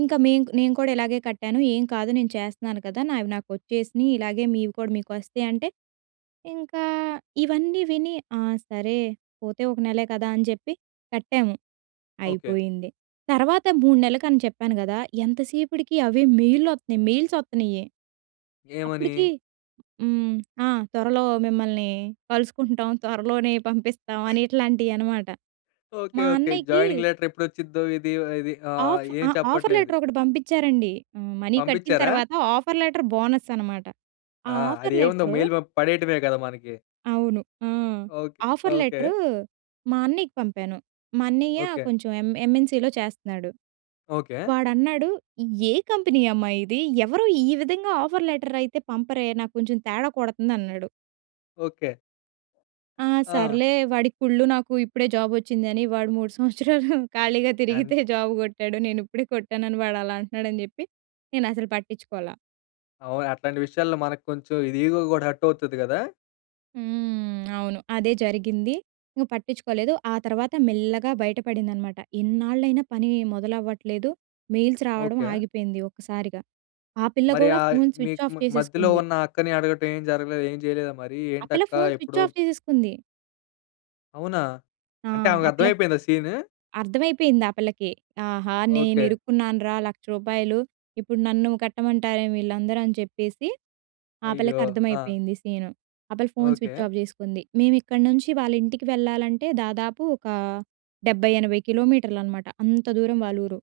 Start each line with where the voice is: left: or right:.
right: ఇంకా మేం కు నేను కూడా ఇలాగే కట్టాను. ఏం కాదు నేను చేస్తున్నాను కదా! నావి నాకొచ్చేసినయి. ఇలాగే మీవి కూడా మీకొస్తయంటే, ఇంకా ఇవన్నీ విని, ఆ! సరే పోతే ఒక నెలే కదా! అని చెప్పి కట్టాము.
left: ఓకే.
right: అయిపోయింది. తర్వాత 3 నెల్లకని చెప్పాను గదా! ఎంత సేపడికి అవే మెయిల్లొత్తున్నాయి. మెయిల్సొత్తున్నయి.
left: ఏమని?
right: అప్పుడికీ హ్మ్. ఆ! తొరలో మిమ్మల్ని కలుసుకుంటాం. త్వరలోనే పంపిస్తాం అని ఇట్లాంటియనమాట.
left: ఓకే.
right: మా
left: ఓకే.
right: అన్నయ్యకీ
left: జాయినింగ్ లెటర్ ఎప్పుడొచ్చిద్దో ఇది, ఇది ఆహ్,
right: ఆఫ్ ఆ!
left: ఏం
right: ఆఫర్
left: చెప్పట్లేదు.
right: లెటరొకటి పంపిచ్చారండి. హ్మ్. మనీ కట్టిన
left: పంపిచ్చారా?
right: తర్వాత, ఆఫర్ లెటర్ బోనస్ అనమాట. ఆ
left: ఆ! అది
right: ఆఫర్
left: ఏవుంది ఒ
right: లెటరు.
left: మెయిల్ పంప్ పడేయటమే గదా! మనకి.
right: అవును. ఆ!
left: ఓకే.
right: Offer
left: okay.
right: లెటరూ, మా అన్నియ్యకి పంపాను. మా అన్నియ్య
left: ఓకే.
right: కొంచెం ఎం ఎంఎన్‌సీలో చేస్తన్నాడు.
left: ఓకే.
right: వాడన్నాడు, "ఏ కంపెనీ అమ్మా! ఇది, ఎవరూ ఈ విధంగా ఆఫర్ లెటరయితే పంపరే నా కొంచెం తేడా కొడతందన్నాడు."
left: ఓకే.
right: ఆ!
left: ఆ!
right: సర్లే వాడికి కుళ్ళు. నాకు ఇప్పుడే జాబొచ్చింది అని. వాడు 3 సంవత్సరాలు ఖాళీగా
left: ఎన్
right: తిరిగితే జాబు కొట్టాడు. నేనుప్పుడే కొట్టానని, వాడలా అంటున్నాడని చెప్పి నేనసలు పట్టిచుకోలా.
left: అవును. అట్లాంటి విషయాల్లో మనకు కొంచెం ఇది ఈగో గూడా హర్టవుతది గదా!
right: హ్మ్. అవును. అదే జరిగింది. ఇంక పట్టించుకోలేదు. ఆ తర్వాత మెల్లగా బయట పడిందనమాట. ఇన్నాళ్లైనా పని మొదలవ్వట్లేదు, మెయిల్స్ రావడం
left: ఓకే.
right: ఆగిపోయింది ఒక్కసారిగా. ఆ పిల్ల
left: మరి
right: గూడా
left: ఆయ్
right: ఫోన్ స్విచ్
left: మీకు
right: ఆఫ్
left: మ మధ్యలో
right: చేసేసుకుంది.
left: ఉన్న అక్కని అడగటం ఏం జరగలేదా? ఏం చేయలేదా మరి?
right: ఆ పిల్ల
left: ఏంటక్కా
right: ఫోన్ స్విచ్
left: ఎప్పుడో
right: ఆఫ్ చేసేసుకుంది.
left: అవునా!
right: ఆ!
left: అంటే,
right: ఆ పిల్ల ఫ్
left: ఆవకర్థమయిపేయిందా సీను?
right: అర్థమైపేయింది ఆ పిల్లకి. ఆహా! నేను
left: ఓకే.
right: ఇరుక్కున్నానురా 1,00,000 రూపాయలు. ఇప్పుడు నన్నూ కట్టమంటారేమో వీళ్ళందరూ అని చెప్పేసి, ఆ పిల్లకి
left: అయ్యో! ఆ!
right: అర్థమైపోయింది సీను. ఆ పిల్ల ఫోన్ స్విచ్
left: ఓకే.
right: ఆఫ్ చేసుకుంది. మేము ఇక్కడి నుంచి వాళ్ళింటికి వెళ్ళాలంటే, దాదాపు ఒకా 70, 80 కిలోమీటర్లనమాట. అంత దూరం వాళ్ళూరు.